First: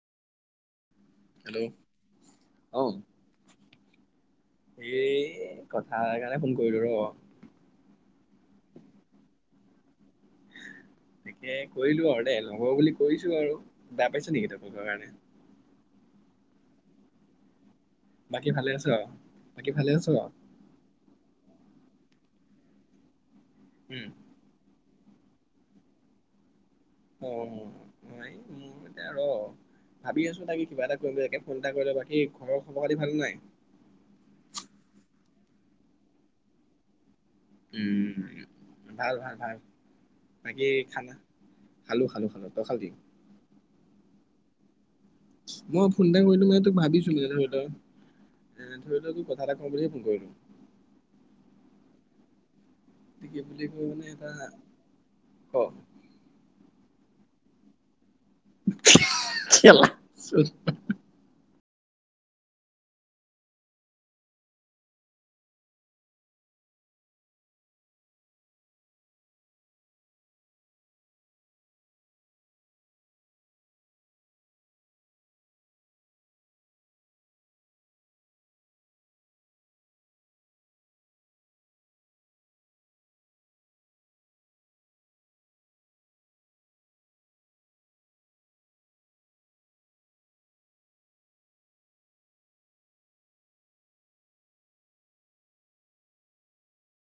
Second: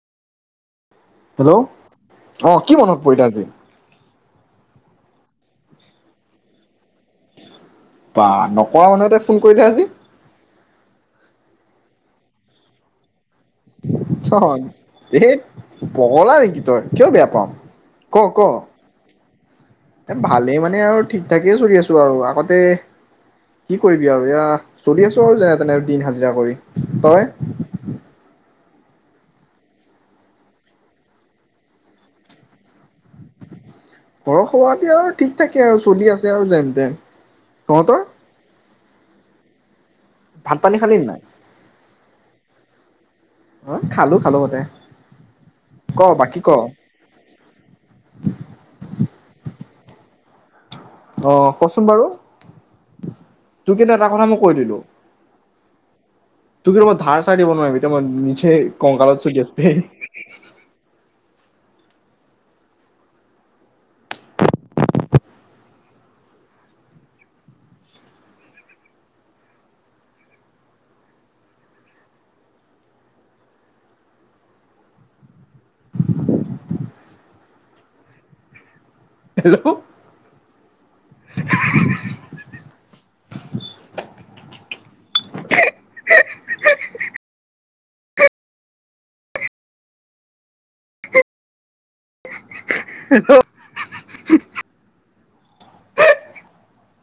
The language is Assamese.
হেল্ল' অহ, কি মনত পৰিলে আজি? এ কথা কাৰণে ফোন কৰিলো ৰ'। বা নকৰা মানুহ এটাই ফোন কৰিলে আজি। তাকে কৰিলো আৰু দে লগৰ বুলি কৰিছো। আৰু বেয়া পাইছা নেকি তুমি ফোন কৰা কাৰণে? ধেত পগলা নেকি তই কিয় বেয়া পাওঁ। ক ক বাকী ভালে আছ'? বাকী ভালে আছ এ ভালেই মানে আৰু ঠিক ঠাকেই চলি আছো আৰু আগতে কি উম কৰিবি আৰু এয়া চলি আছোঁ আৰু যেনে তেনে দিন হাজিৰা কৰি। তই অ', নাই এয়া ৰ' ভাবি আছো তাক কি কিবা এটা কৰিম তে ফোন এটা কৰিলে বাকী ঘৰৰ খব পাতি ভাল নাই? ঘৰৰ সভাতে আৰু ঠিক থাকে আৰু চলি আছে আৰু যেন তেন। তহঁতৰ উম। ভাল, ভাল, ভাল। ভাত বাকী পানী খালী খানা নাই? খালো, খালো তই খালি? অ খালো, খালো মই ক ফোন এটা বাকী কৰিলো ক ম তোক ভাবিছো ন' ধৰি ল এ ধৰি ল' তোক কথা এটা কওঁ বুলিহে ফোন কৰিলো। অ', কচোন বাৰু। কি তই কিন্তু এটা কথা মই কৈ দিলো। অ'। তু কি মই ধাৰ দিব নোৱাৰিম মই চে ককালত চ দে এটা ক হেল্ল' হেল্ল'